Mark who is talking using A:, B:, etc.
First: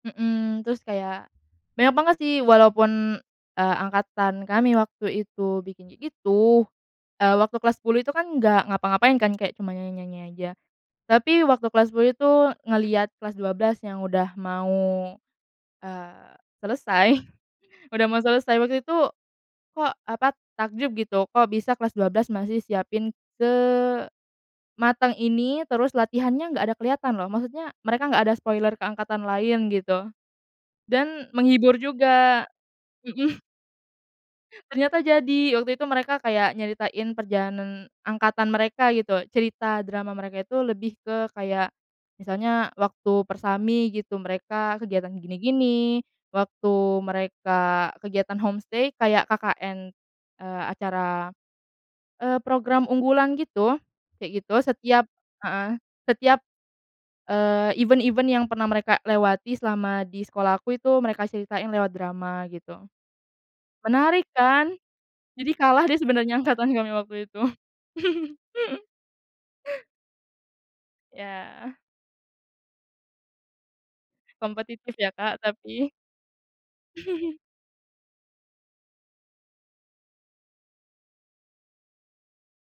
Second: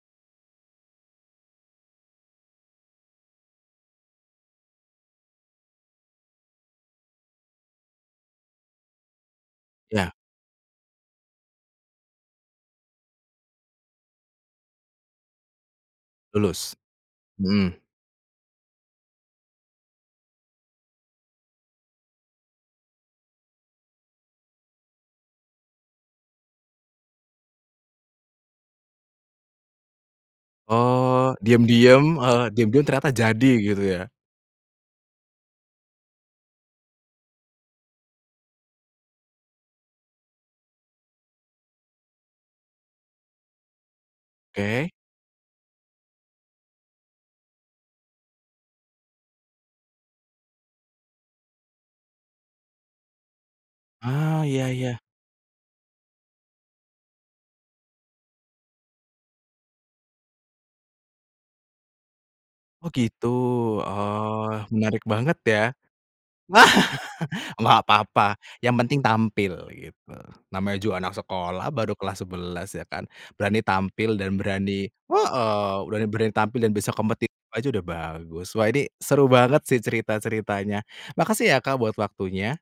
A: Mhm, terus kayak, banyak banget sih walaupun, eee, angkatan kami waktu itu bikin kayak gitu, eee, waktu kelas 10 itu kan nggak ngapa-ngapain kan kayak cuma
B: Ya.
A: nyanyi-nyanyi aja. Tapi waktu kelas 10 itu ngelihat kelas 12 yang udah mau, eee,
B: Lulus?
A: selesai,
B: Mhm.
A: udah mau selesai waktu itu kok, apa, takjub gitu kok bisa kelas 12 masih siapin sematang ini, terus latihannya gak ada keliatan loh, maksudnya mereka gak ada spoiler ke angkatan lain gitu dan
B: Oh,
A: menghibur
B: diem-diem heeh,
A: juga,
B: diem-diem ternyata
A: mhm.
B: jadi, gitu ya?
A: Ternyata jadi, waktu itu mereka kayak nyeritain perjalanan angkatan mereka, gitu, cerita drama mereka itu lebih ke, kayak, misalnya, waktu Persami, gitu, mereka
B: Oke.
A: kegiatan gini-gini. Waktu mereka kegiatan home-stay kayak KKN, eee, acara, eee, program unggulan gitu, kayak
B: Ah,
A: gitu.
B: iya iya.
A: Setiap heeh, setiap, eee, event-event yang pernah mereka lewati selama di sekolahku itu mereka ceritain lewat drama, gitu.
B: Oh, gitu?
A: Menarik
B: Oh,
A: kan?
B: menarik banget
A: Jadi
B: ya.
A: kalah deh sebenarnya angkatan kami waktu itu.
B: Enggak papa, yang penting tampil, gitu, namanya juga anak sekolah
A: Ya.
B: baru kelas 11 ya kan, berani tampil dan berani
A: Kompetitif ya, Kak,
B: heeh,
A: tapi
B: berani berani tampil dan bisa kompetitif aja udah bagus. Wah, ini seru banget sih cerita-ceritanya. Makasih ya, Kak, buat waktunya.